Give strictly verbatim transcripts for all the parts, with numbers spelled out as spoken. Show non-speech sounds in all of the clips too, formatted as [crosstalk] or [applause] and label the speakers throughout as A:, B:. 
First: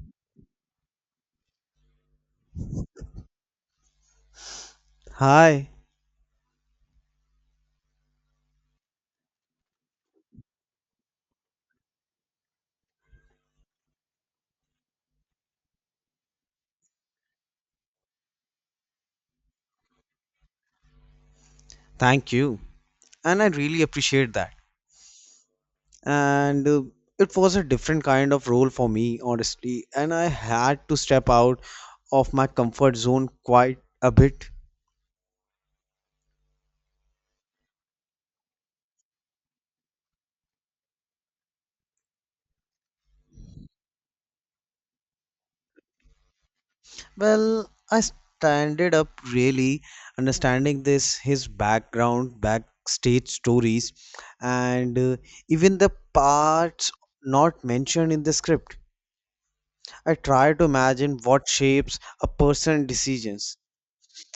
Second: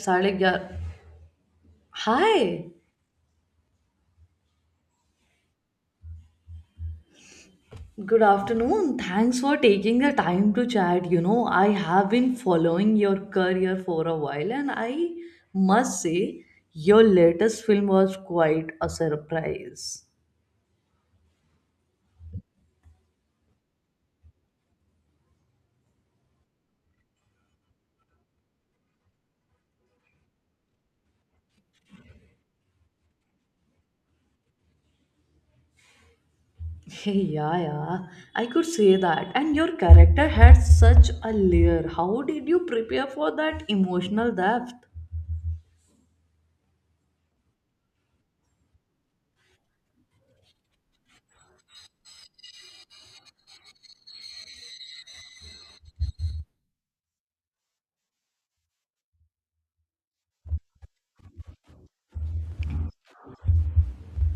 A: Saligya. Hi,
B: Hi,
A: good afternoon. Thanks for taking the time to chat. You know, I have been following your career for a while, and I must say, your latest film was quite a surprise.
B: thank you. And I really appreciate that. And uh, It was a different kind of role for me, honestly. And I had to step out of my comfort zone quite a bit.
A: Hey, yeah, yeah, I could say that. And your character had such a layer. How did you prepare for that emotional depth?
B: Well, I standed up really understanding this, his background, backstage stories, and uh, even the parts not mentioned in the script. I tried to imagine what shapes a person's decisions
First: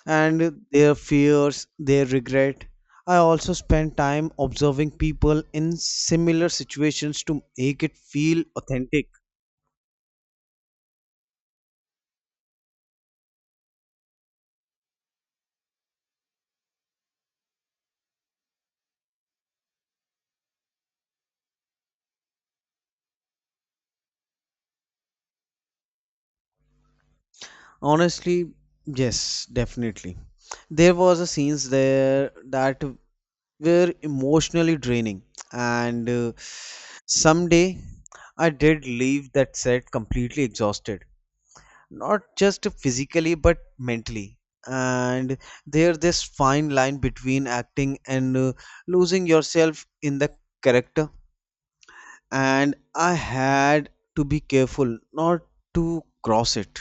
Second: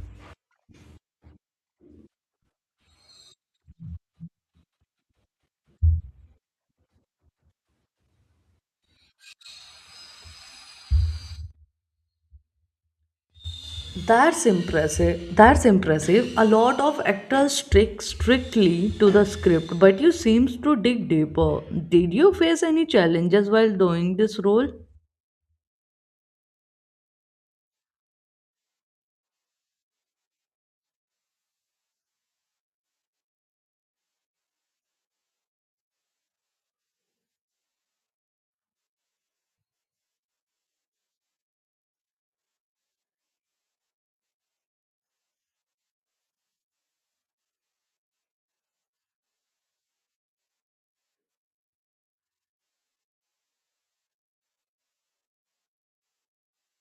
B: and their fears, their regret. I also spend time observing people in similar situations to make it feel authentic.
A: That's impressive. That's impressive. A lot of actors stick strictly to the script, but you seems to dig deeper. Did you face any challenges while doing this role?
B: Honestly, yes, definitely. There was a scenes there that were emotionally draining, and uh, someday I did leave that set completely exhausted. Not just physically but mentally, and there this fine line between acting and uh, losing yourself in the character, and I had to be careful not to cross it.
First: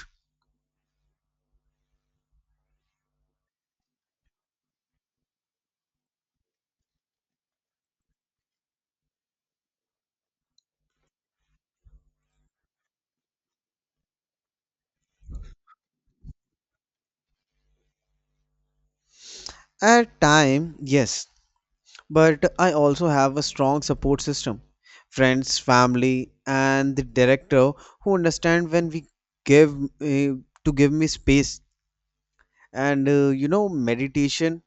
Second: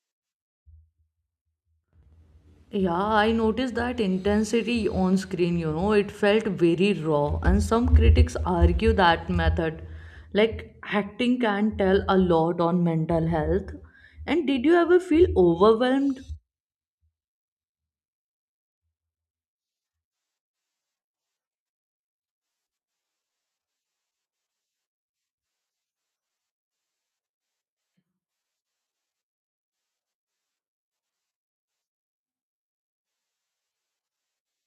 A: Yeah, I noticed that intensity on screen, you know, it felt very raw, and some critics argue that method, like acting, can tell a lot on mental health. And did you ever feel overwhelmed?
B: At time yes, but I also have a strong support system, friends family and the director who understand when we give uh, to give me space, and uh, you know meditation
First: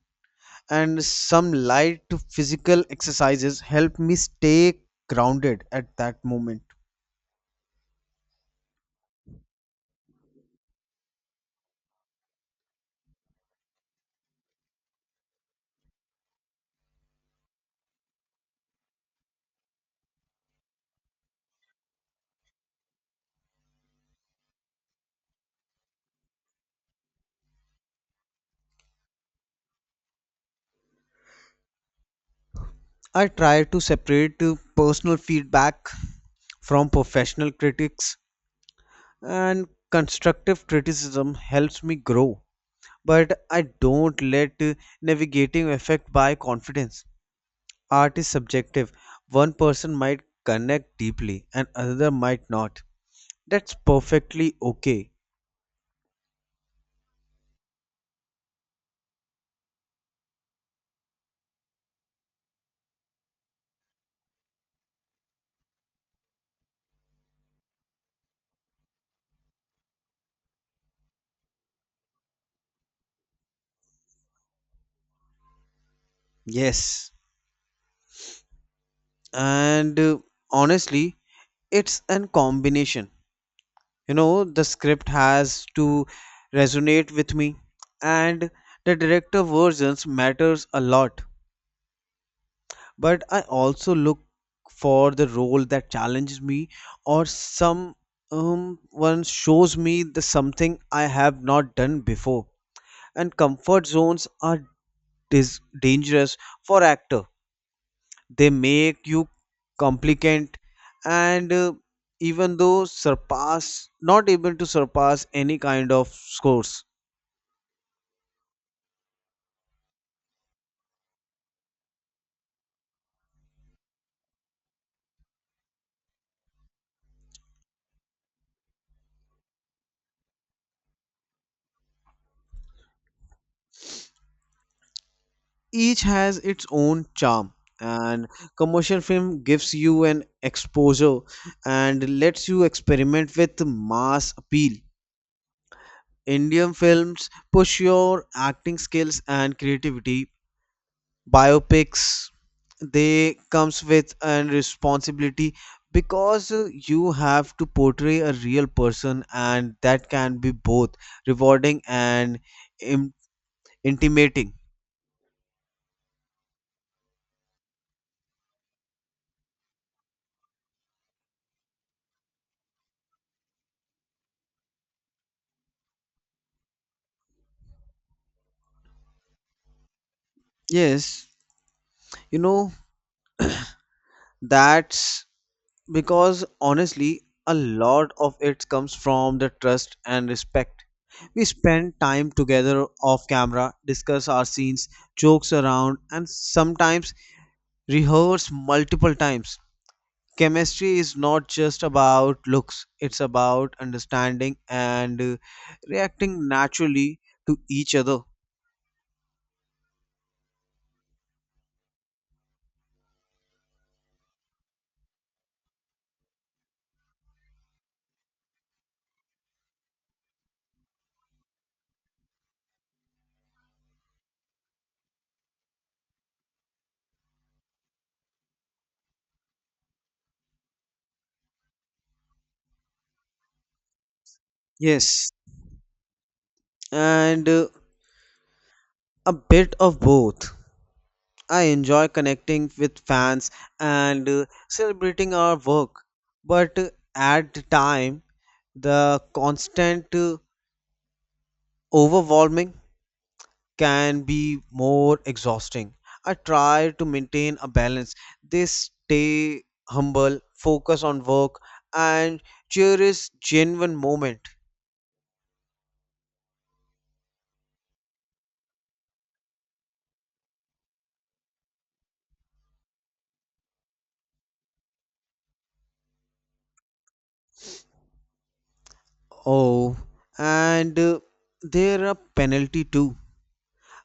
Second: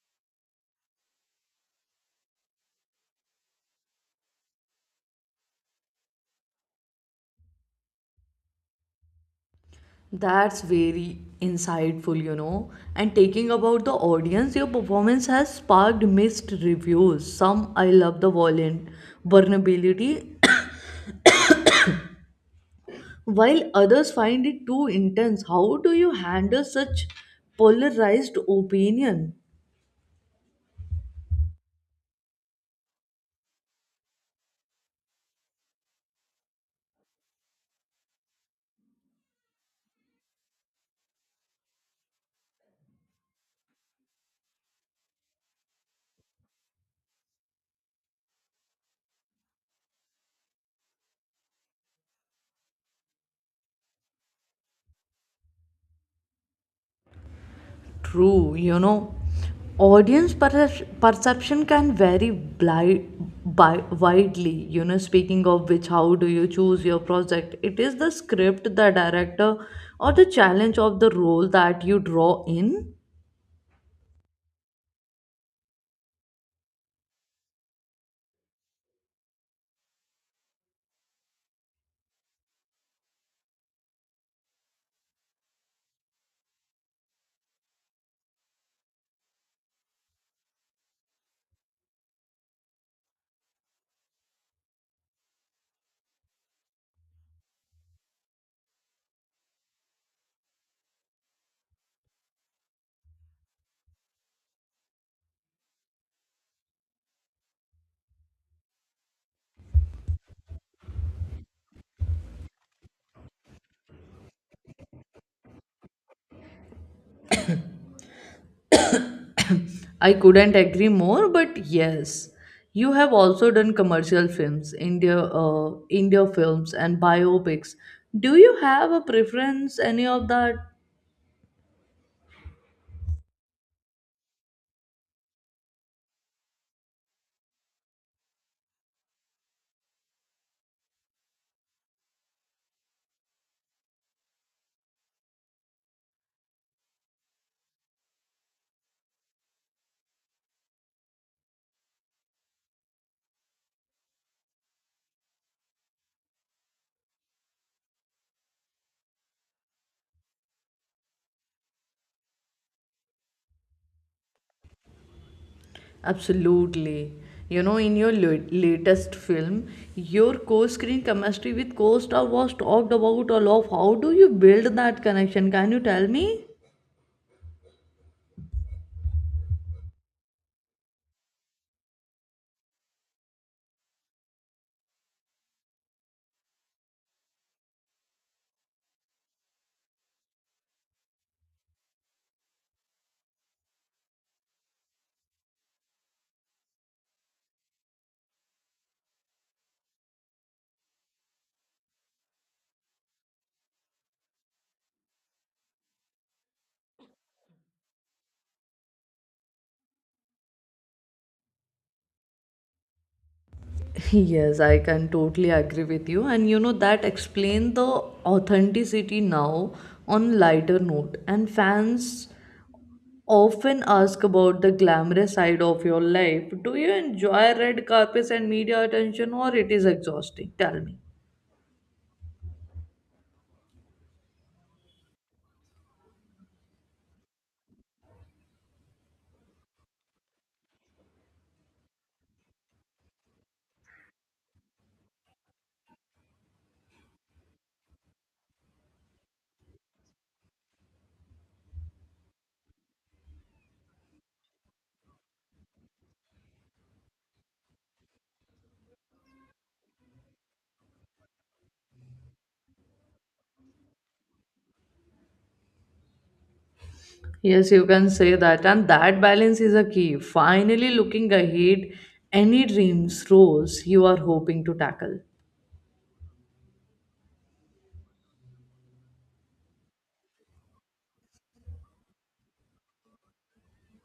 B: and some light physical exercises help me stay grounded at that moment.
A: That's very insightful, you know. And taking about the audience, your performance has sparked mixed reviews. Some I love the violent vulnerability, [coughs] while others find it too intense. How do you handle such polarized opinion?
B: I try to separate uh, personal feedback from professional critics, and constructive criticism helps me grow. But I don't let uh, navigating affect my confidence. Art is subjective. One person might connect deeply and another might not. That's perfectly okay.
A: True, you know, audience percep- perception can vary bli- bi- widely. You know, speaking of which, how do you choose your project? It is the script, the director, or the challenge of the role that you draw in.
B: Yes. and uh, Honestly it's an combination, you know the script has to resonate with me, and the director versions matters a lot, but I also look for the role that challenges me, or some um, one shows me the something I have not done before. And comfort zones are dis- dangerous for actor, they make you complicant, and uh, even though surpass not able to surpass any kind of scores.
A: I couldn't agree more, but yes, you have also done commercial films, India, uh, India films, and biopics. Do you have a preference, any of that?
B: Each has its own charm, and commercial film gives you an exposure and lets you experiment with mass appeal. Indian films push your acting skills and creativity. Biopics, they comes with an responsibility because uh, you have to portray a real person, and that can be both rewarding and Im- intimating.
A: Absolutely. You know, in your la- latest film, your co-screen chemistry with co-star was talked about a lot. How do you build that connection? Can you tell me?
B: Yes, you know that's because honestly a lot of it comes from the trust and respect. We spend time together off camera, discuss our scenes, jokes around and sometimes rehearse multiple times. Chemistry is not just about looks, it's about understanding and uh, reacting naturally to each other.
A: [laughs] Yes, I can totally agree with you. And you know, that explain the authenticity now on lighter note. And fans often ask about the glamorous side of your life. Do you enjoy red carpets and media attention or it is exhausting? Tell me.
B: Yes, and uh, a bit of both. I enjoy connecting with fans and uh, celebrating our work, but uh, at the time the constant uh, overwhelming can be more exhausting. I try to maintain a balance. They stay humble, focus on work, and cherish genuine moment.
A: Yes, you can say that. And that balance is a key. Finally, looking ahead, any dreams, roles you are hoping to tackle.
B: Oh, and uh, there are penalty too.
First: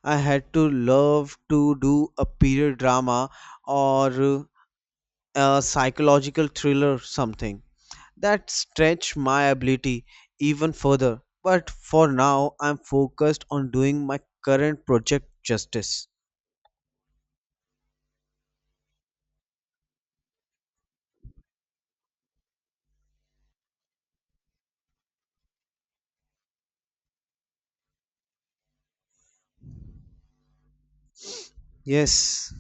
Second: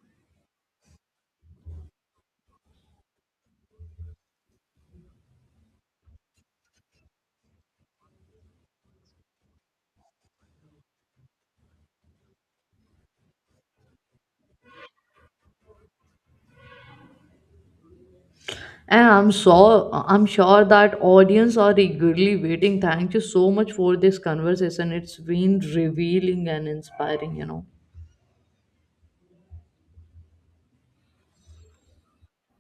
B: I had to love to do a period drama or uh, a psychological thriller, something that stretch my ability even further. But for now, I'm focused on doing my current project justice.
A: And I'm sure, I'm sure that audience are eagerly waiting. Thank you so much for this conversation. It's been revealing and inspiring, you know.
B: Yes,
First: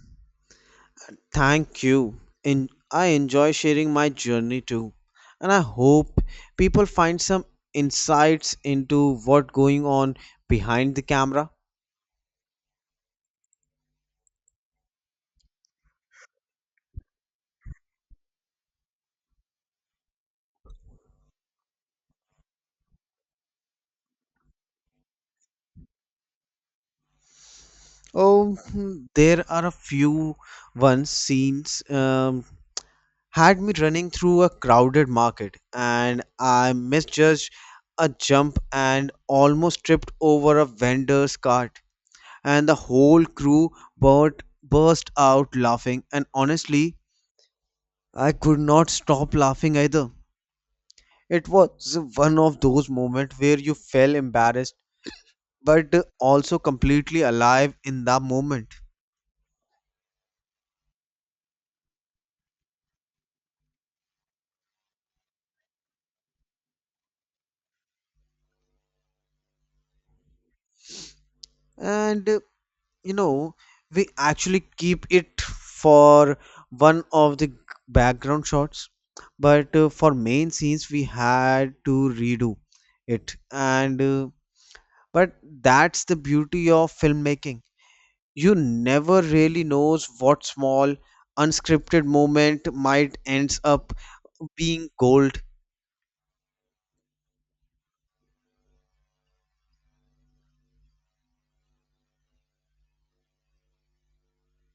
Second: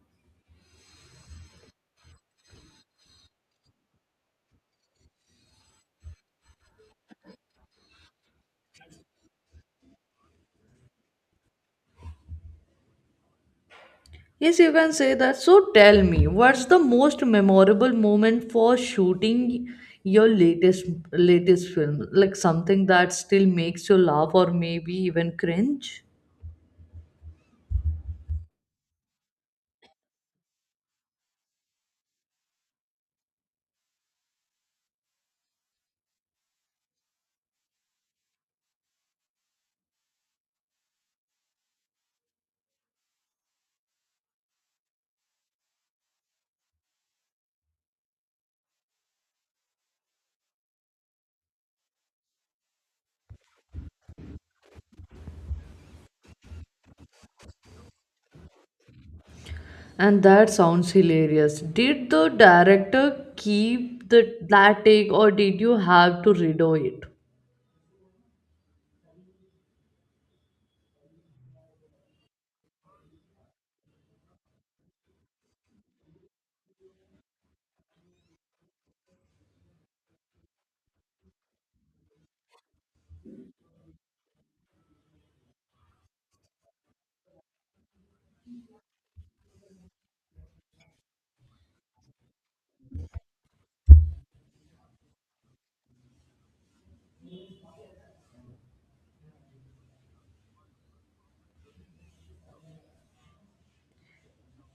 B: thank you. In, I enjoy sharing my journey too. And I hope people find some insights into what going on behind the camera.
A: Yes, you can say that. So tell me, what's the most memorable moment for shooting your latest latest film? Like something that still makes you laugh or maybe even cringe?
B: Oh, hmm, there are a few ones scenes um, had me running through a crowded market, and I misjudged a jump and almost tripped over a vendor's cart. And the whole crew burt, burst out laughing, and honestly, I could not stop laughing either. It was one of those moments where you felt embarrassed but also completely alive in the moment.
A: And that sounds hilarious. Did the director keep the, that take or did you have to redo it?
B: And you know, we actually keep it for one of the g- background shots, but uh, for main scenes we had to redo it and uh, but that's the beauty of filmmaking, you never really knows what small unscripted moment might ends up being gold.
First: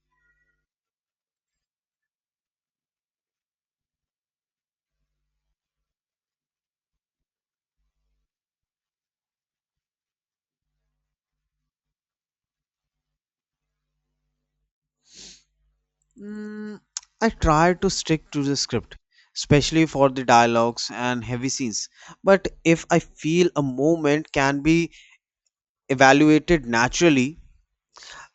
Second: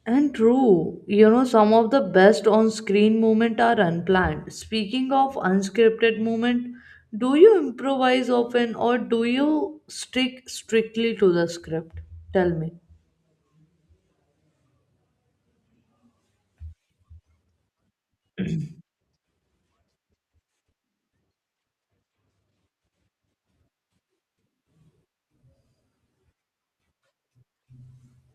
A: And true, you know, some of the best on screen moments are unplanned. Speaking of unscripted moment, do you improvise often or do you stick strictly to the script? Tell me.
B: Mm, I try to stick to the script, especially for the dialogues and heavy scenes. But if I feel a moment can be evaluated naturally,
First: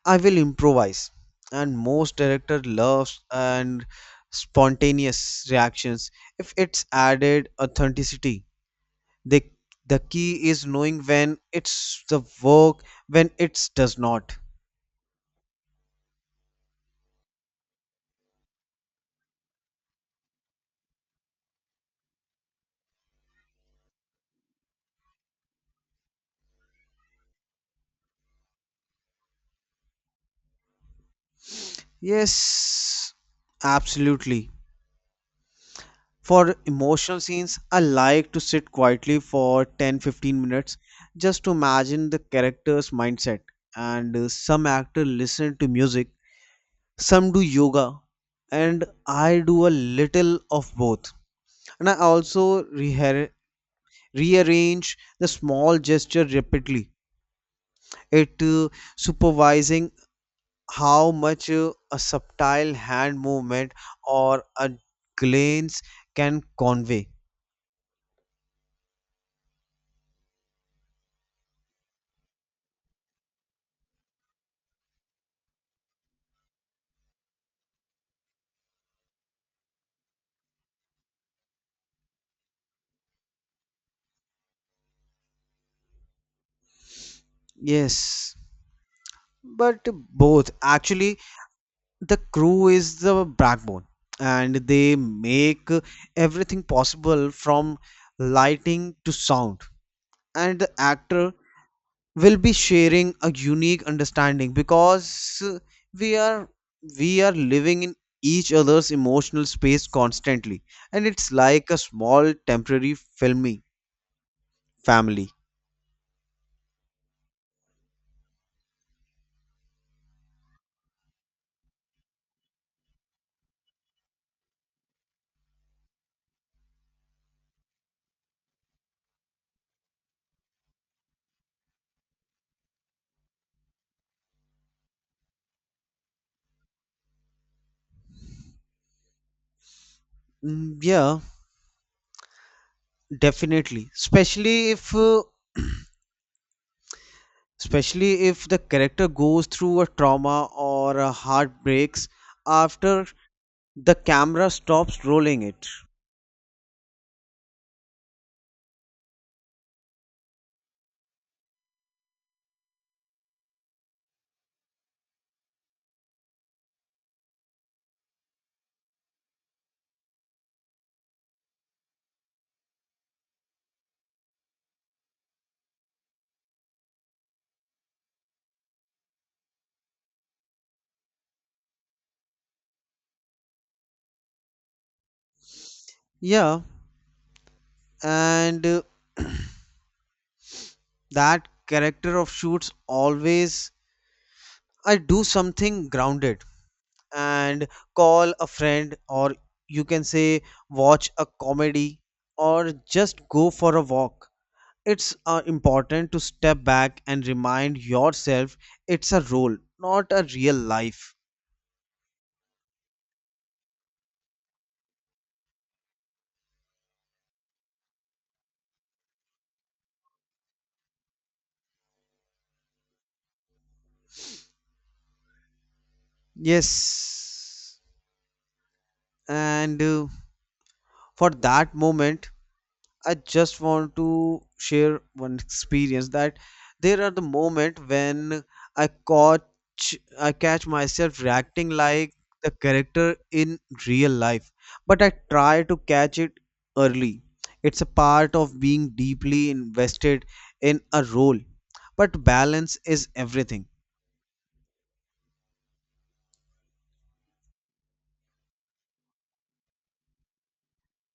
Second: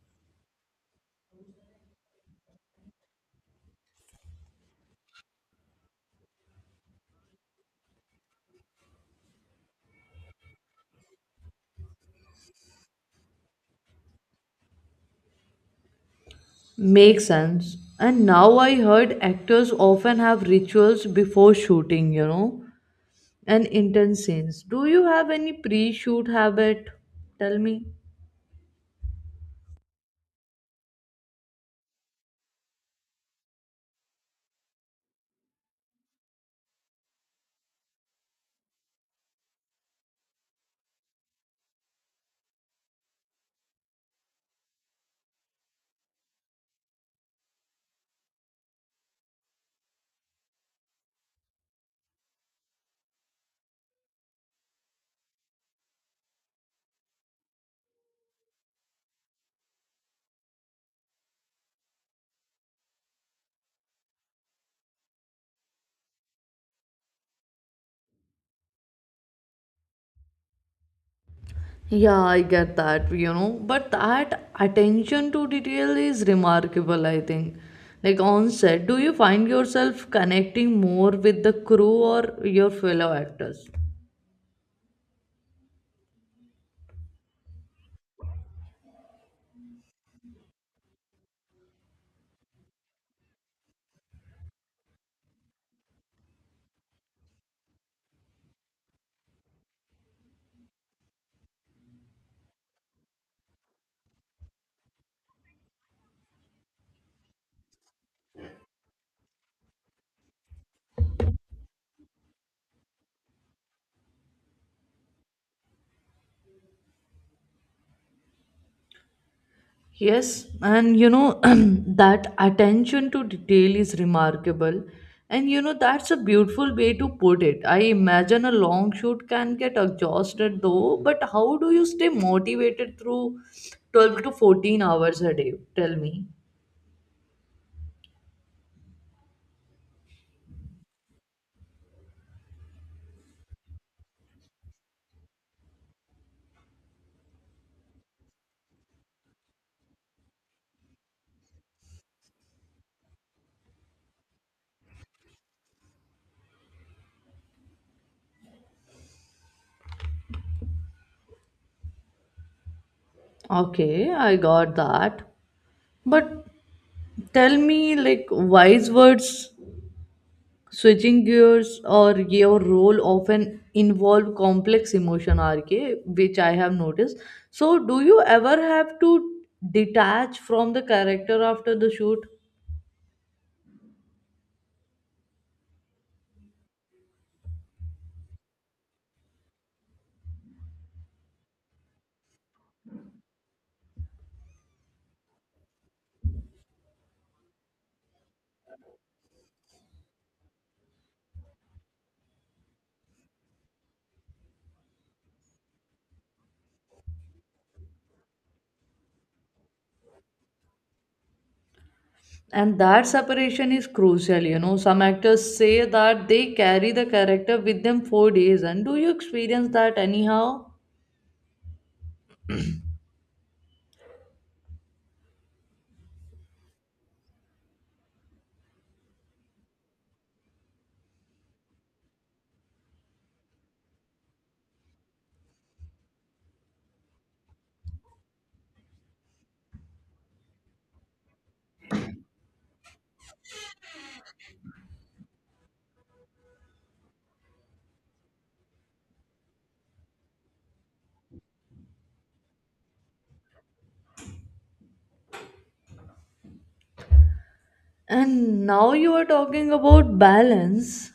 B: I will improvise. And most director loves and spontaneous reactions if it's added authenticity. The the key is knowing when it's the work, when it does not.
A: Makes sense. And now I heard actors often have rituals before shooting, you know, and intense scenes. Do you have any pre-shoot habit? Tell me.
B: Yes, absolutely. For emotional scenes, I like to sit quietly for ten fifteen minutes just to imagine the character's mindset. And uh, Some actors listen to music, some do yoga, and I do a little of both. And I also reha- rearrange the small gesture rapidly, it uh, supervising how much uh, a subtle hand movement or a glance can convey.
A: Yeah, I get that, you know, but that attention to detail is remarkable, I think. Like on set, do you find yourself connecting more with the crew or your fellow actors?
B: Yes, but both actually. The crew is the backbone and they make everything possible, from lighting to sound, and the actor will be sharing a unique understanding because uh, we are we are living in each other's emotional space constantly, and it's like a small temporary filming family.
A: Yes, and you know, [clears throat] that attention to detail is remarkable, and you know that's a beautiful way to put it. I imagine a long shoot can get exhausted though, but how do you stay motivated through twelve to fourteen hours a day? Tell me.
B: Mm, yeah definitely, especially if uh, [clears throat] especially if the character goes through a trauma or a heartbreaks after the camera stops rolling it.
A: Okay, I got that. But tell me, like, wise words switching gears or your role often involve complex emotion rk, which I have noticed, so do you ever have to detach from the character after the shoot?
B: Yeah, and uh, [clears throat] that character of shoots always, I do something grounded, and call a friend, or you can say watch a comedy, or just go for a walk. It's uh, important to step back and remind yourself it's a role, not a real life.
A: And that separation is crucial, you know. Some actors say that they carry the character with them for days, and do you experience that anyhow?
B: Yes, and uh, for that moment, I just want to share one experience that there are the moment when I catch I catch myself reacting like the character in real life, but I try to catch it early. It's a part of being deeply invested in a role, but balance is everything.
A: And now you are talking about balance.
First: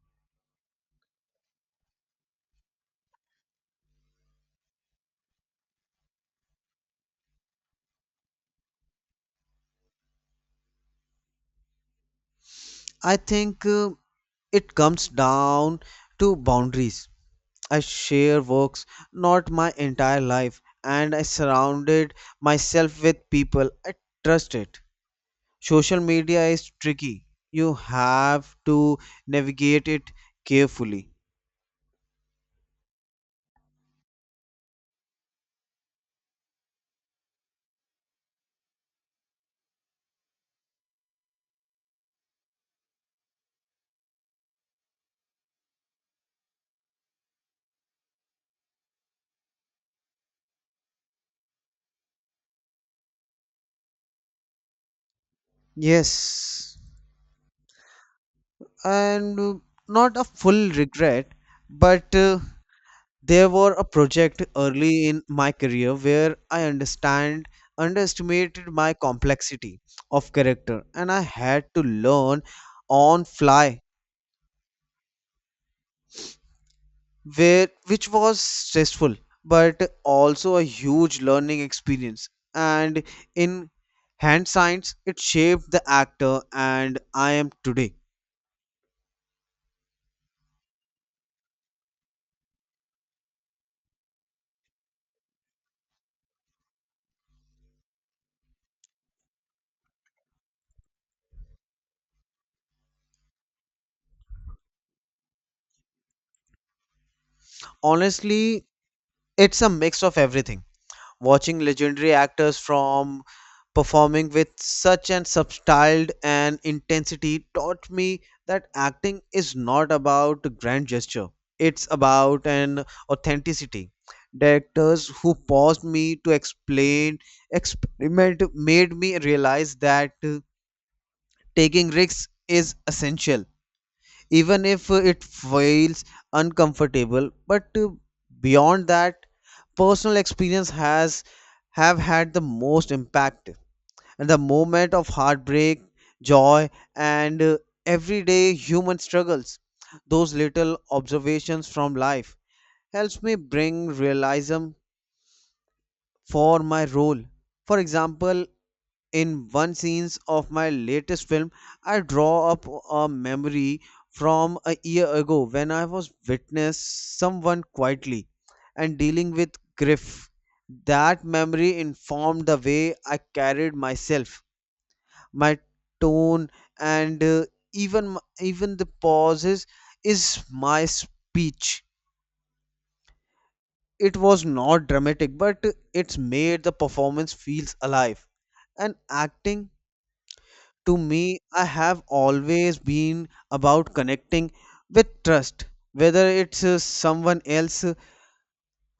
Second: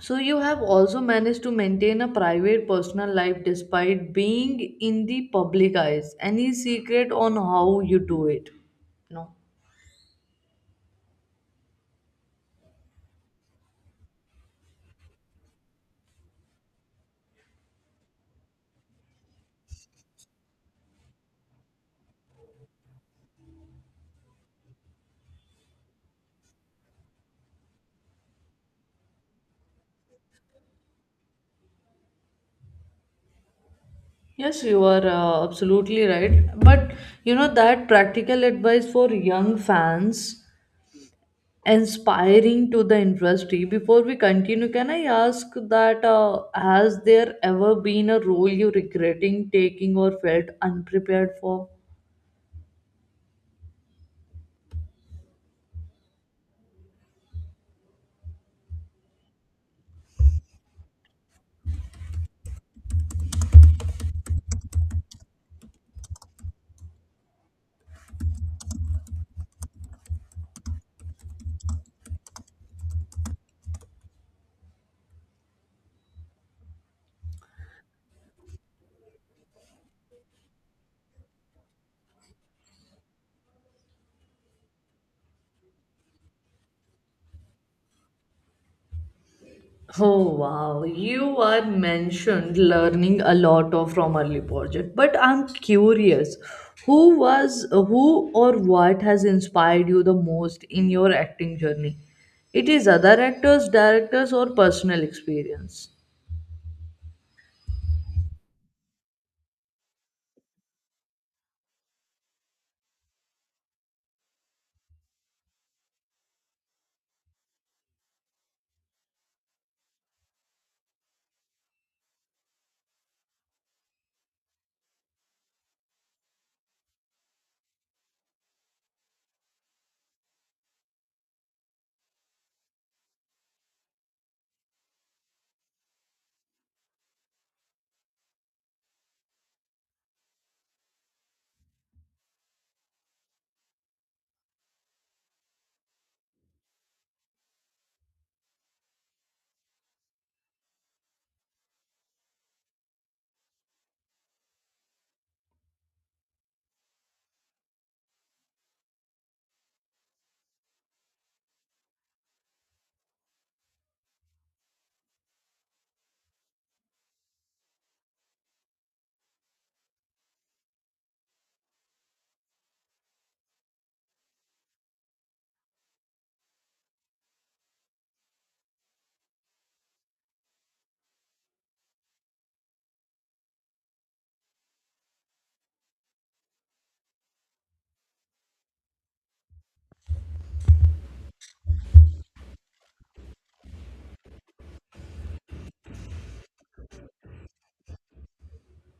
A: So you have also managed to maintain a private personal life despite being in the public eyes. Any secret on how you do it? No.
B: I think uh, it comes down to boundaries. I share works, not my entire life, and I surrounded myself with people I trusted. Social media is tricky. You have to navigate it carefully.
A: Yes, you are uh, absolutely right. But you know that practical advice for young fans inspiring to the industry. Before we continue, can I ask that uh, has there ever been a role you regretting taking or felt unprepared for?
B: Yes, and uh, not a full regret, but uh, there were a project early in my career where I understand underestimated my complexity of character, and I had to learn on fly, where which was stressful but also a huge learning experience, and in hand science it shaped the actor and I am today.
A: Oh wow, you were mentioned learning a lot of from early project, but I'm curious, who was who or what has inspired you the most in your acting journey? It is other actors, directors, or personal experience?
B: Honestly it's a mix of everything. Watching legendary actors from performing with such an substyled and intensity taught me that acting is not about grand gesture, it's about an authenticity. Directors who paused me to explain experiment made me realize that uh, taking risks is essential, even if uh, it feels uncomfortable, but uh, beyond that personal experience has have had the most impact, and the moment of heartbreak, joy, and uh, everyday human struggles. Those little observations from life helps me bring realism for my role. For example, in one scenes of my latest film, I draw up a memory from a year ago when I was witness someone quietly and dealing with grief. That memory informed the way I carried myself, my tone and uh, even m- even the pauses is my speech. It was not dramatic but it's made the performance feels alive. And acting to me I have always been about connecting with trust, whether it's uh, someone else's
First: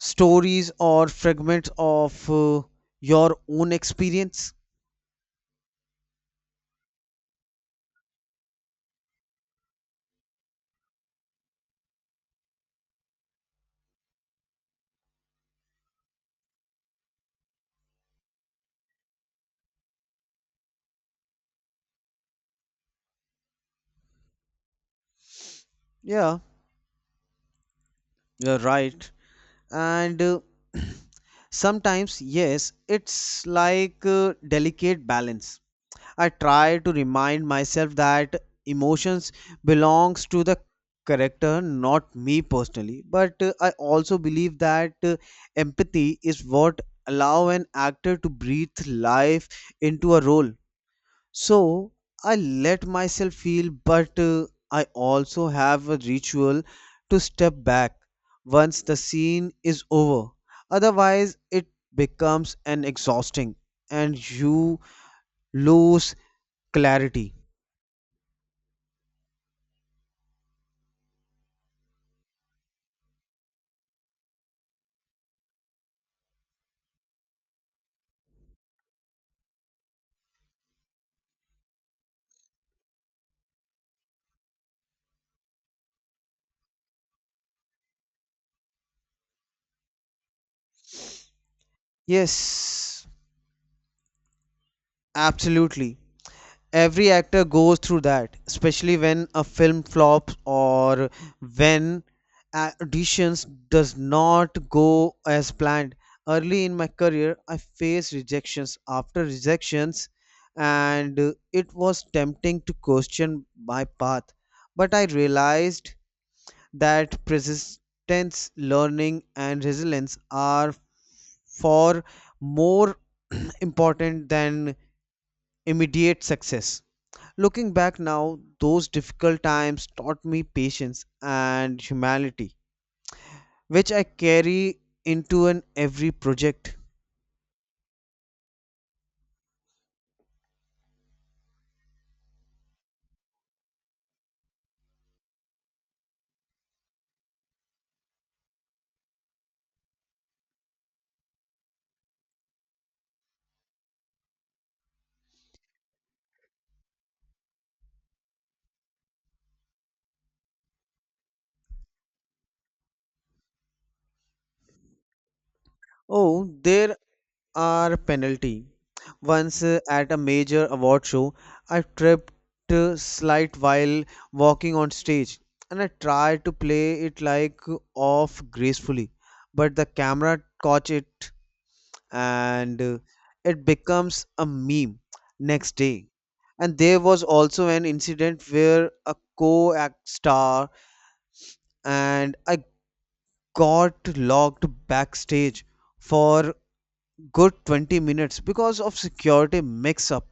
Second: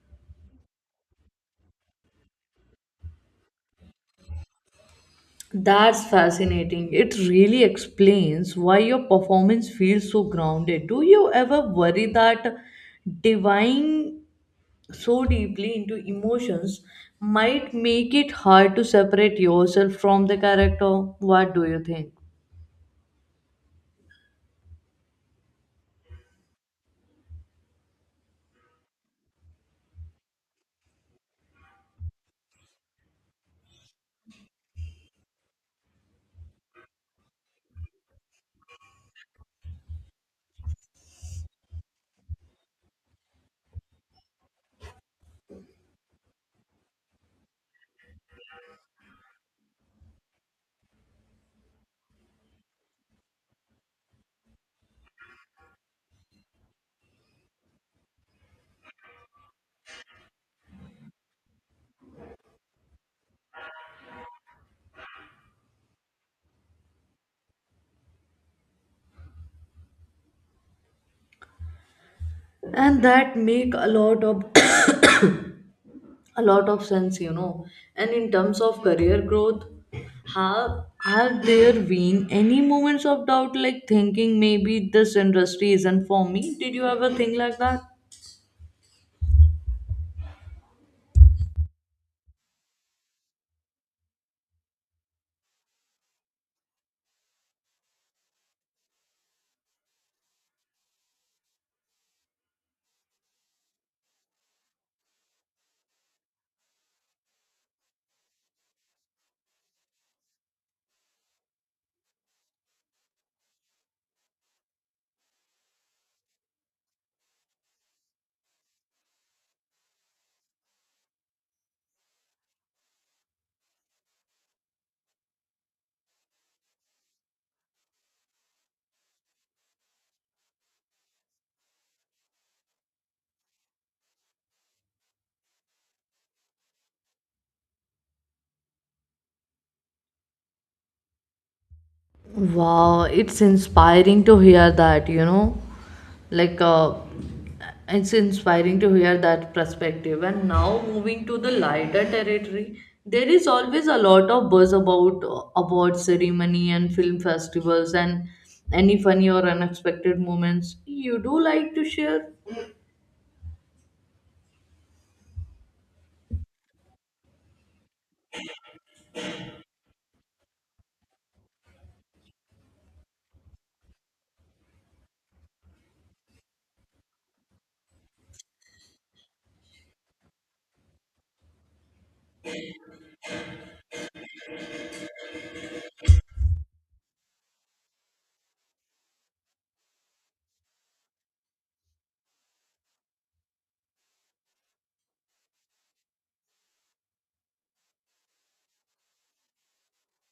B: stories or fragments of uh, your own experience.
A: That's fascinating. It really explains why your performance feels so grounded. Do you ever worry that divine so deeply into emotions might make it hard to separate yourself from the character? What do you think?
B: Yeah, you're right, and uh, [clears throat] sometimes yes, it's like a delicate balance. I try to remind myself that emotions belongs to the character not me personally, but uh, I also believe that uh, empathy is what allow an actor to breathe life into a role. So I let myself feel, but uh, I also have a ritual to step back once the scene is over. Otherwise, it becomes an exhausting and you lose clarity.
A: And that make a lot of [coughs] a lot of sense, you know. And in terms of career growth, have have there been any moments of doubt, like thinking maybe this industry isn't for me? Did you ever think like that?
B: Yes, absolutely. Every actor goes through that, especially when a film flops or when auditions does not go as planned. Early in my career I faced rejections after rejections, and uh, it was tempting to question my path, but I realized that persistence, learning and resilience are far more important than immediate success. Looking back now, those difficult times taught me patience and humanity, which I carry into an every project.
A: Wow, it's inspiring to hear that, you know. Like, uh, it's inspiring to hear that perspective. And now, moving to the lighter territory, there is always a lot of buzz about uh, award ceremony and film festivals, and any funny or unexpected moments you do like to share.
B: Oh, there are penalty. Once uh, at a major award show, I tripped uh, slight while walking on stage, and I tried to play it like off gracefully, but the camera caught it and uh, it becomes a meme next day. And there was also an incident where a co-act star and I got locked backstage for good twenty minutes because of security mix-up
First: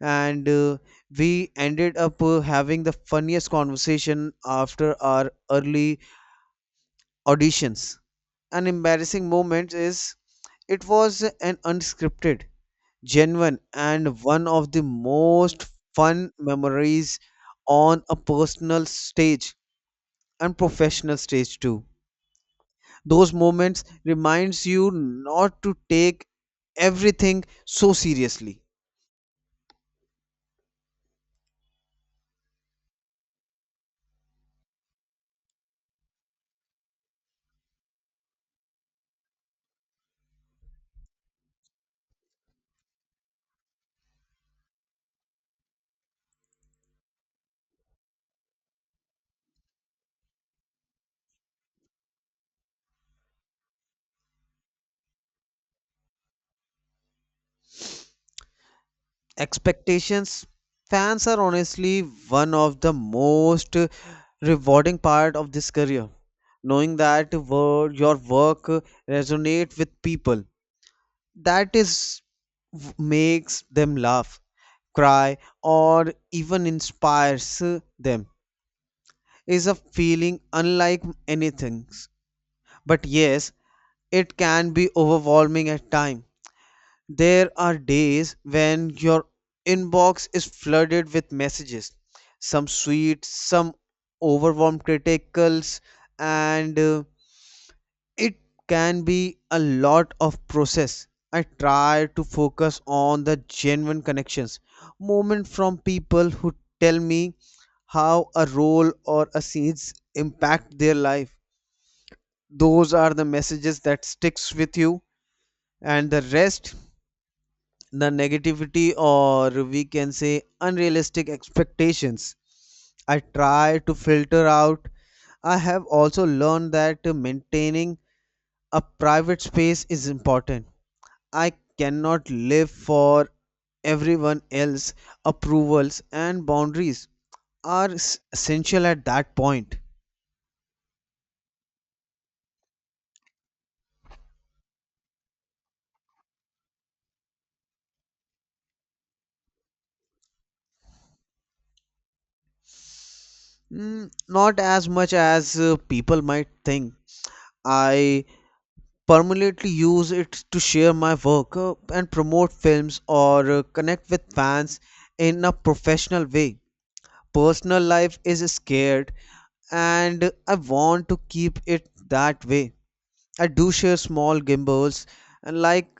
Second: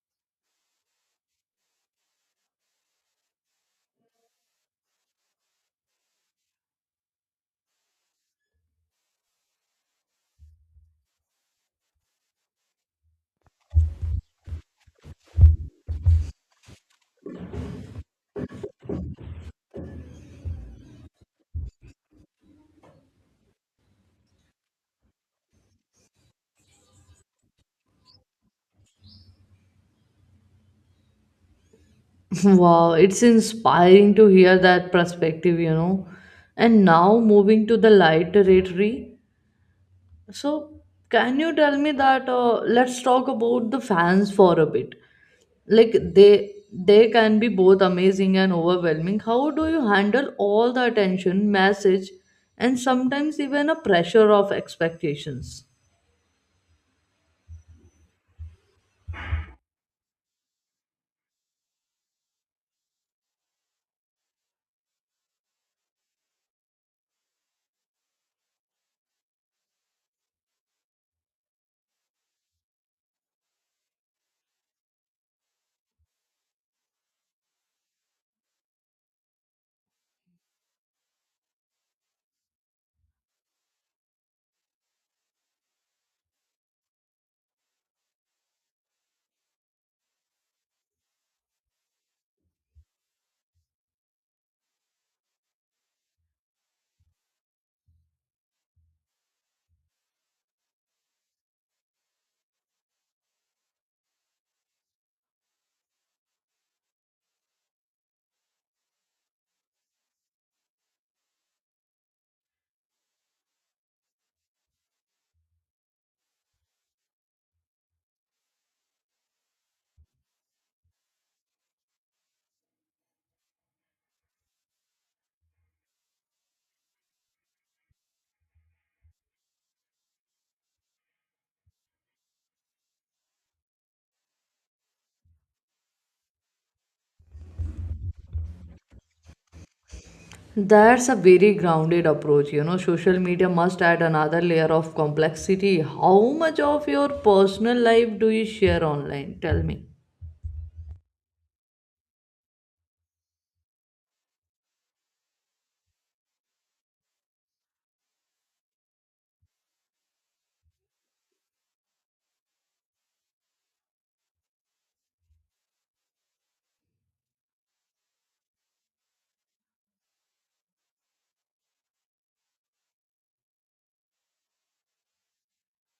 B: and uh, we ended up uh, having the funniest conversation after our early auditions. An embarrassing moment is it was an unscripted, genuine, and one of the most fun memories on a personal stage and professional stage too. Those moments reminds you not to take everything so seriously.
A: [laughs] Wow, it's inspiring to hear that perspective, you know. And now moving to the light territory, so, can you tell me that? Uh, let's talk about the fans for a bit. Like they they can be both amazing and overwhelming. How do you handle all the attention, message, and sometimes even a pressure of expectations?
B: Expectations. Fans are honestly one of the most uh, rewarding part of this career, knowing that wor- your work uh, resonate with people, that is, w- makes them laugh, cry, or even inspires uh, them, is a feeling unlike anything. But yes, it can be overwhelming at times. There are days when your inbox is flooded with messages, some sweet, some overwhelmed criticals, and uh, it can be a lot of process. I try to focus on the genuine connections moment from people who tell me how a role or a scenes impact their life. Those are the messages that sticks with you, and the rest, the negativity or we can say unrealistic expectations, I try to filter out. I have also learned that maintaining a private space is important. I cannot live for everyone else. Approvals and boundaries are s- essential at that point.
A: That's a very grounded approach. You know, social media must add another layer of complexity. How much of your personal life do you share online? Tell me.
B: Mm, not as much as uh, people might think. I permanently use it to share my work uh, and promote films or uh, connect with fans in a professional way. Personal life is scared, and I want to keep it that way. I do share small gimbals and like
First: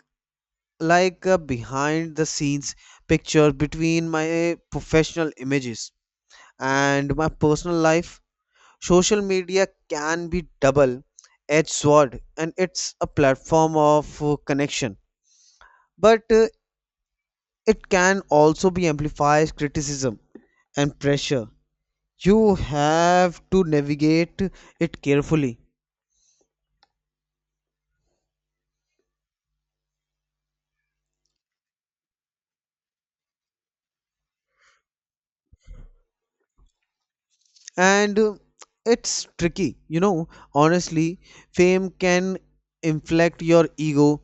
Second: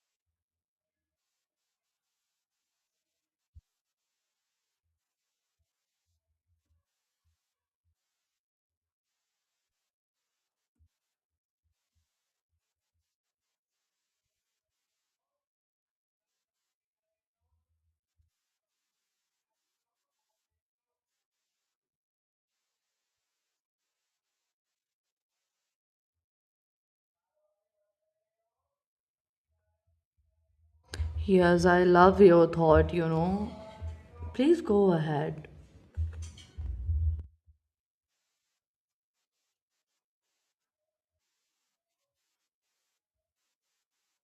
B: like a behind the scenes picture between my professional images and my personal life. Social media can be double edged sword, and it's a platform of uh, connection, but uh, it can also be amplifies criticism and pressure. You have to navigate it carefully,
A: Yes, I love your thought, you know. Please go ahead.
B: and uh, it's tricky you know Honestly, fame can inflate your ego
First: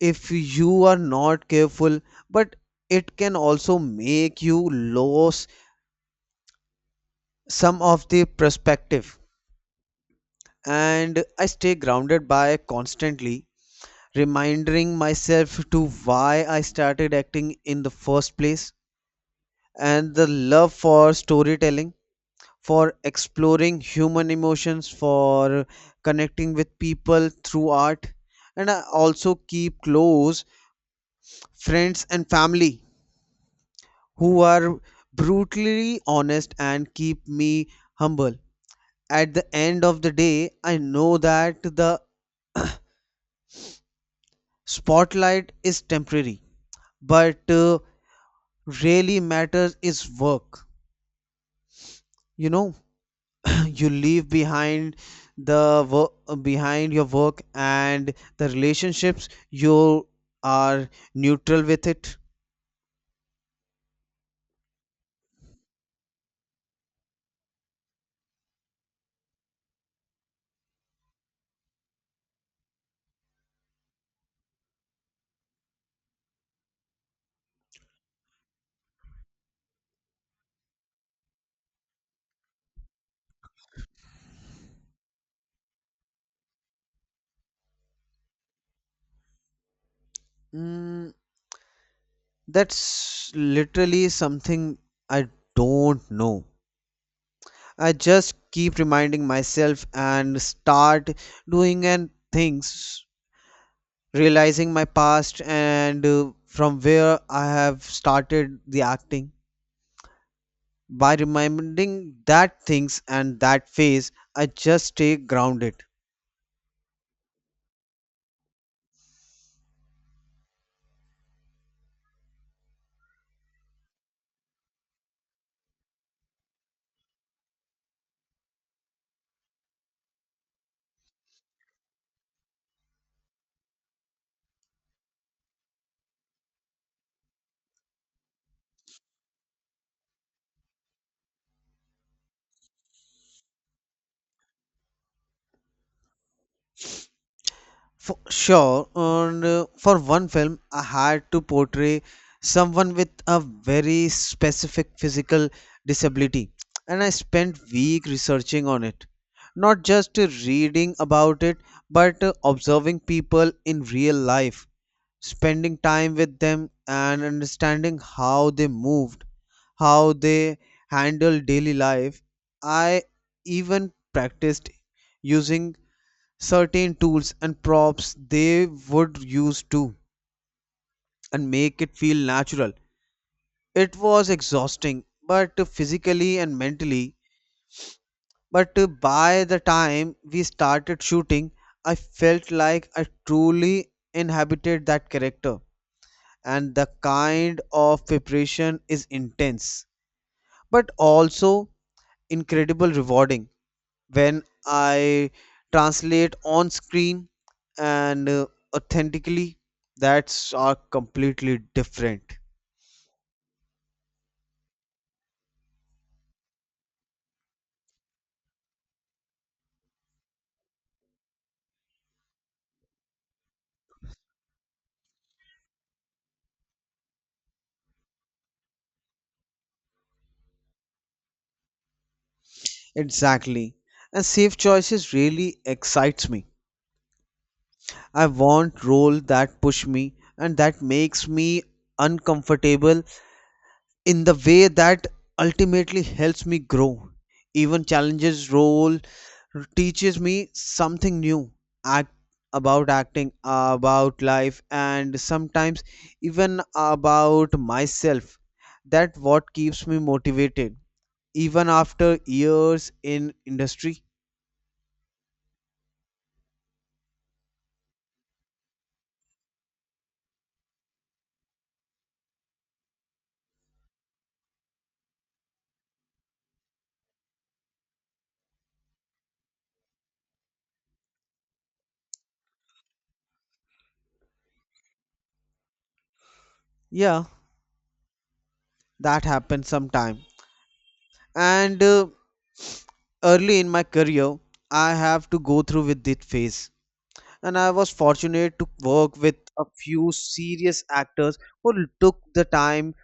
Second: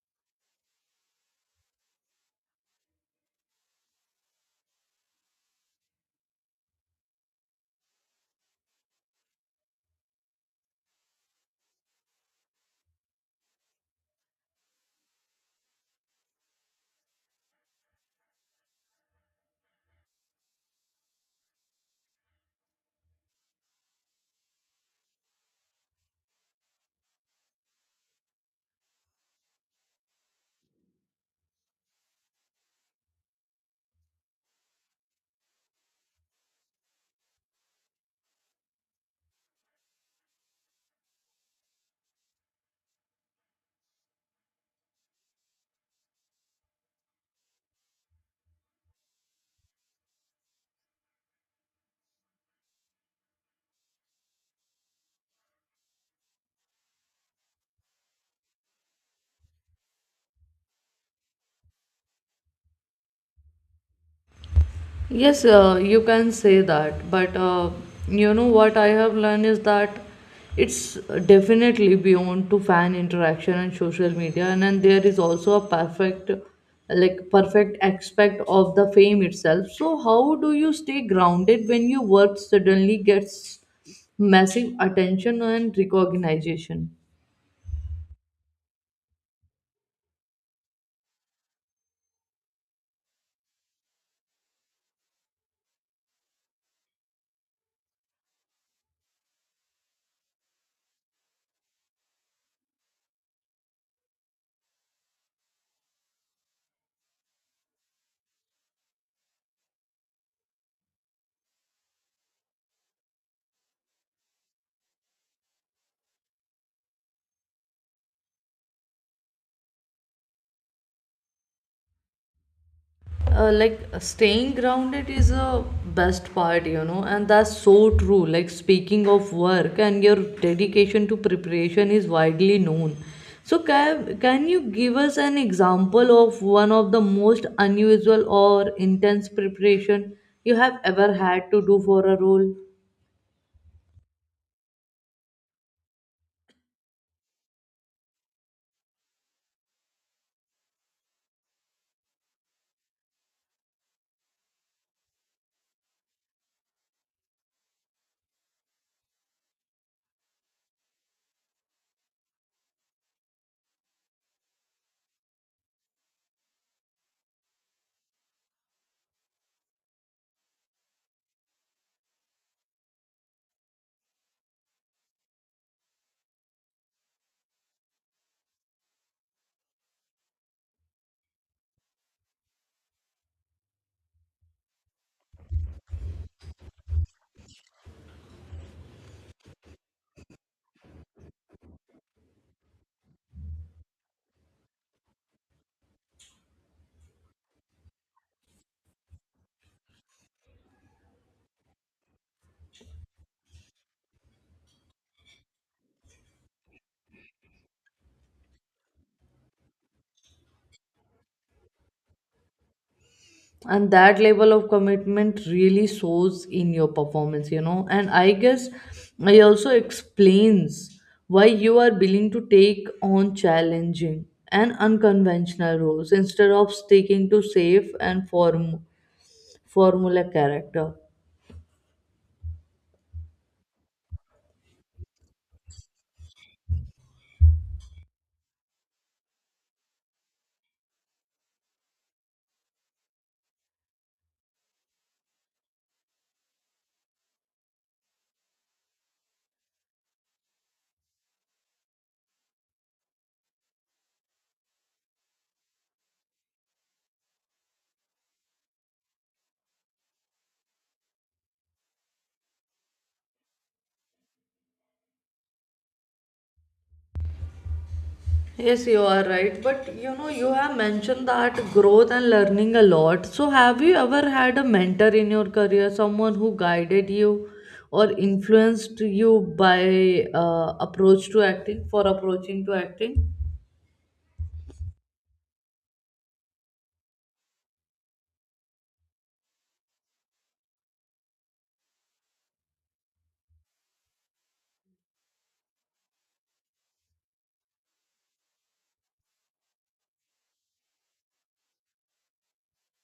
B: if you are not careful, but it can also make you lose some of the perspective. And I stay grounded by constantly reminding myself to why I started acting in the first place, and the love for storytelling, for exploring human emotions, for connecting with people through art. And I also keep close friends and family who are brutally honest and keep me humble. At the end of the day, I know that the spotlight is temporary, but uh, really matters is work, you know. You leave behind the work behind your work and the relationships you are neutral with it.
A: Yes, uh, you can say that, but uh, you know what I have learned is that it's definitely beyond to fan interaction and social media, and then there is also a perfect, like perfect aspect of the fame itself. So how do you stay grounded when your work suddenly gets massive attention and recognition?
B: mm, that's literally something I don't know. I just keep reminding myself and start doing and things, realizing my past, and uh, from where I have started the acting. By reminding that things and that phase, I just stay grounded.
A: Uh, like staying grounded is a best part, you know, and that's so true. Like speaking of work and your dedication to preparation is widely known, so can, can you give us an example of one of the most unusual or intense preparation you have ever had to do for a role?
B: For sure, and uh, for one film, I had to portray someone with a very specific physical disability, and I spent week researching on it. Not just uh, reading about it, but uh, observing people in real life, spending time with them, and understanding how they moved, how they handled daily life. I even practiced using certain tools and props they would use too and make it feel natural. It was exhausting, but physically and mentally. But by the time we started shooting, I felt like I truly inhabited that character. And the kind of preparation is intense, but also incredible rewarding. When I translate on screen and uh, authentically, that's are completely different.
A: And that level of commitment really shows in your performance, you know, and I guess it also explains why you are willing to take on challenging and unconventional roles instead of sticking to safe and form formula character.
B: Exactly. And safe choices really excites me. I want role that push me and that makes me uncomfortable in the way that ultimately helps me grow. Even challenges role teaches me something new, act, about acting, about life, and sometimes even about myself. That what keeps me motivated, even after years in industry.
A: Yes, you are right. But you know, you have mentioned that growth and learning a lot. So, have you ever had a mentor in your career, someone who guided you or influenced you by uh, approach to acting, for approaching to acting?
B: Yeah, that happens sometime. And uh, early in my career, I have to go through with this phase, and I was fortunate to work with a few serious actors who took the time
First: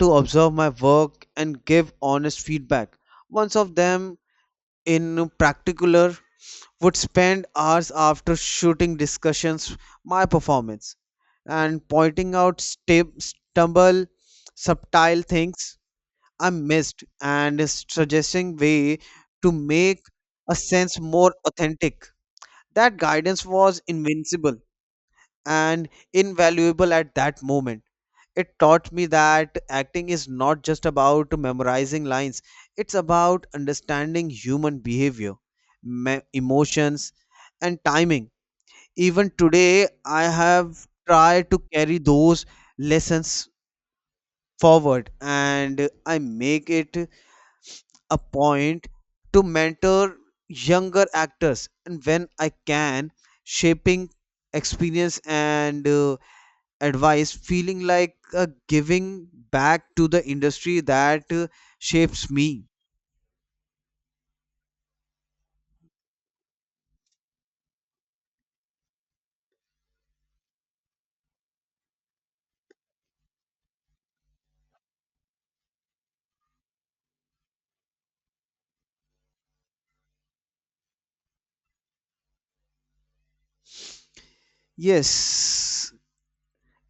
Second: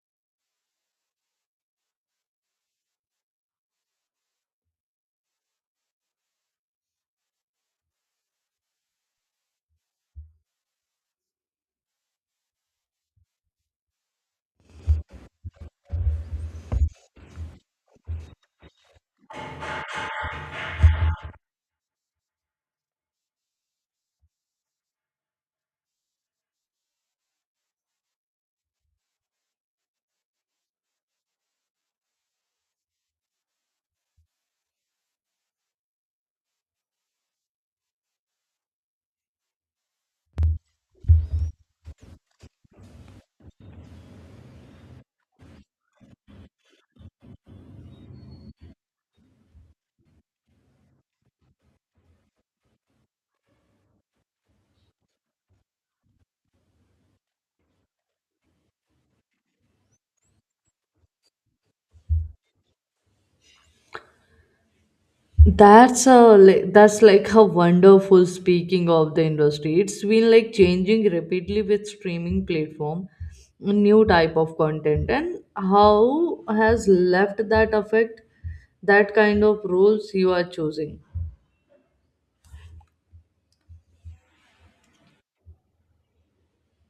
B: to observe my work and give honest feedback. One of them, in particular, would spend hours after shooting discussions my performance and pointing out stu- stumble subtle things I missed and suggesting way to make a sense more authentic. That guidance was invincible and invaluable at that moment. It taught me that acting is not just about memorizing lines, it's about understanding human behavior, me- emotions, and timing. Even today, I have tried to carry those lessons forward, and I make it a point to mentor younger actors and when I can, shaping experience and uh, advice feeling like uh, giving back to the industry that uh, shapes me.
A: That's a li- that's like a wonderful speaking of the industry. It's been like changing rapidly with streaming platform, new type of content, and how has left that affect that kind of roles you are choosing.
B: Yes,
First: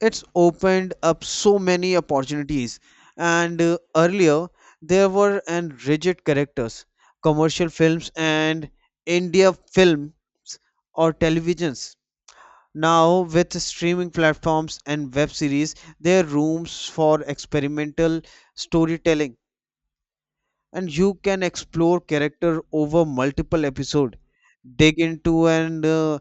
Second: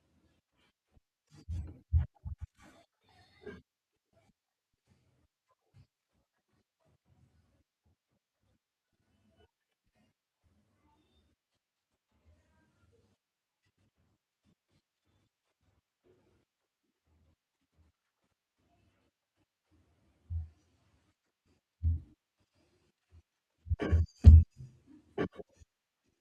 B: it's opened up so many opportunities, and uh, earlier there were and rigid characters, commercial films and india films or televisions. Now with streaming platforms and web series, there are rooms for experimental storytelling, and you can explore character over multiple episode, dig into and uh,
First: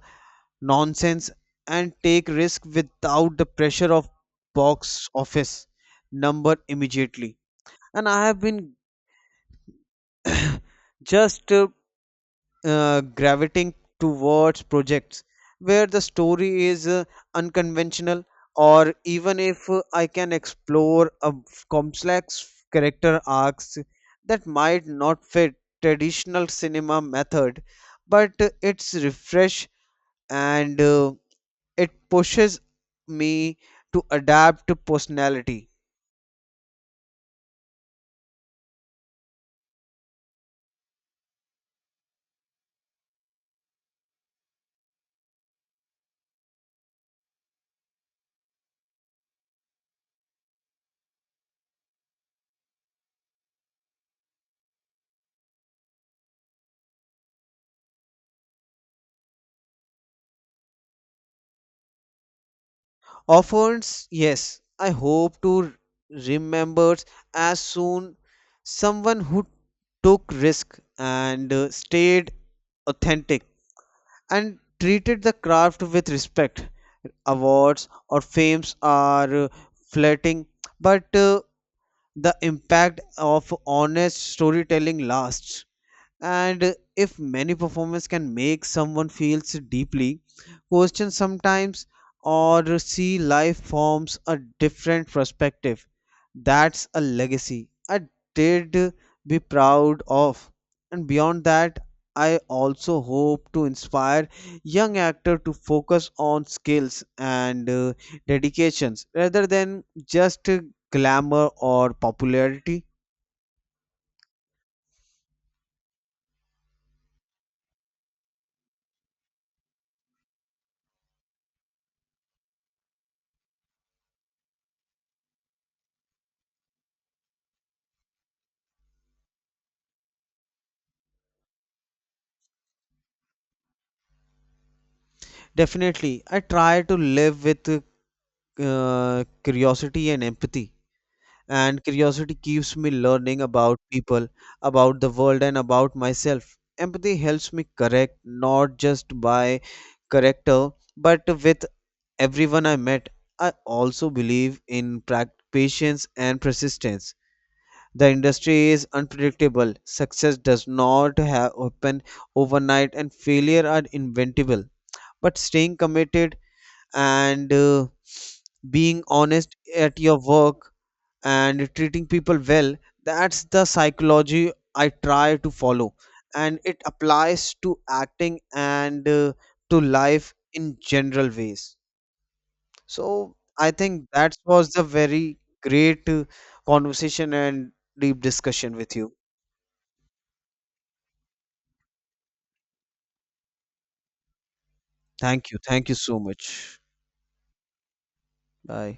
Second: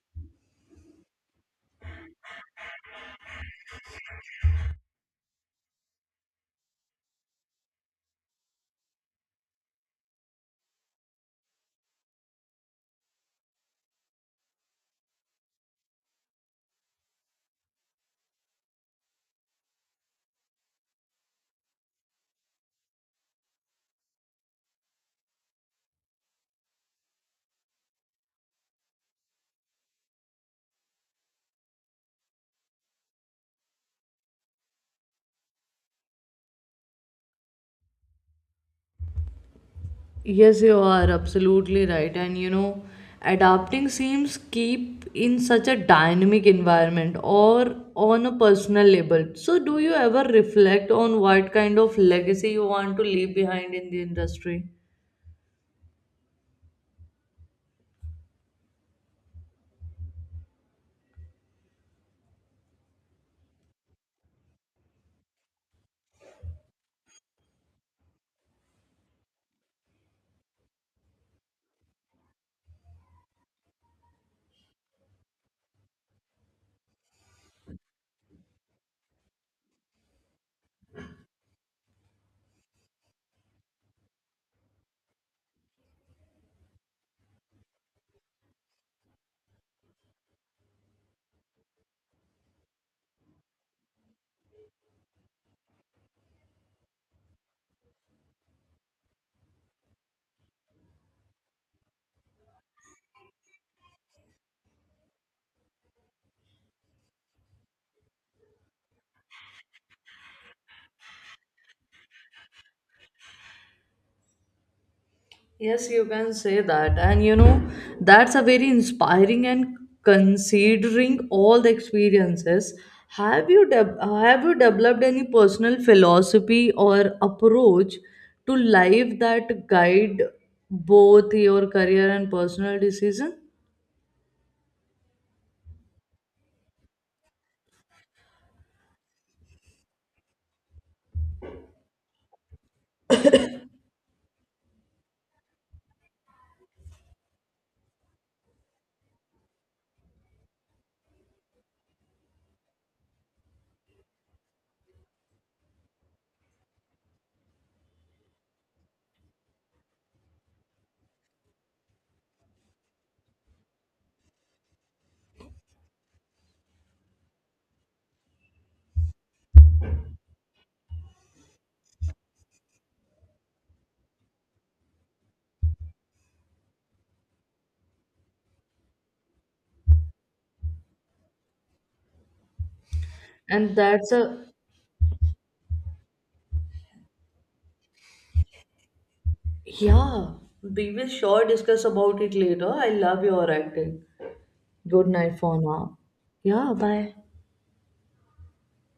B: nonsense, and take risk without the pressure of box office number immediately. And I have been [coughs] [clears throat] just uh, uh, gravitating towards projects where the story is uh, unconventional, or even if uh, I can explore a f- complex character arcs that might not fit traditional cinema method, but uh, it's refresh, and uh, it pushes me to adapt to personality.
A: Yes, you are absolutely right. And you know, adapting seems keep in such a dynamic environment or on a personal level. So, do you ever reflect on what kind of legacy you want to leave behind in the industry?
B: Offers, yes, I hope to remember as soon someone who took risk and uh, stayed authentic and treated the craft with respect. Awards or fames are uh, fleeting, but uh, the impact of honest storytelling lasts. And if many performers can make someone feels deeply, question sometimes, or see life forms a different perspective, that's a legacy I did be proud of. And beyond that, I also hope to inspire young actor to focus on skills and uh, dedications rather than just uh, glamour or popularity.
A: Yes, you can say that. And you know, that's a very inspiring and considering all the experiences. Have you de- have you developed any personal philosophy or approach to life that guide both your career and personal decision?
B: Definitely, I try to live with uh, curiosity and empathy. And curiosity keeps me learning about people, about the world, and about myself. Empathy helps me correct not just by character, but with everyone I met. I also believe in prac- patience and persistence. The industry is unpredictable. Success does not ha- happen overnight, and failure are inventable. But staying committed, and uh, being honest at your work, and treating people well, that's the psychology I try to follow. And it applies to acting and uh, to life in general ways. So I
A: And
B: think
A: that's
B: that
A: a
B: was the very great uh, conversation and deep discussion with you.
A: yeah, we will sure discuss about it later. I love your acting. Good night
B: Thank you,
A: for
B: thank you
A: now.
B: so
A: Yeah,
B: much.
A: bye.
B: Bye.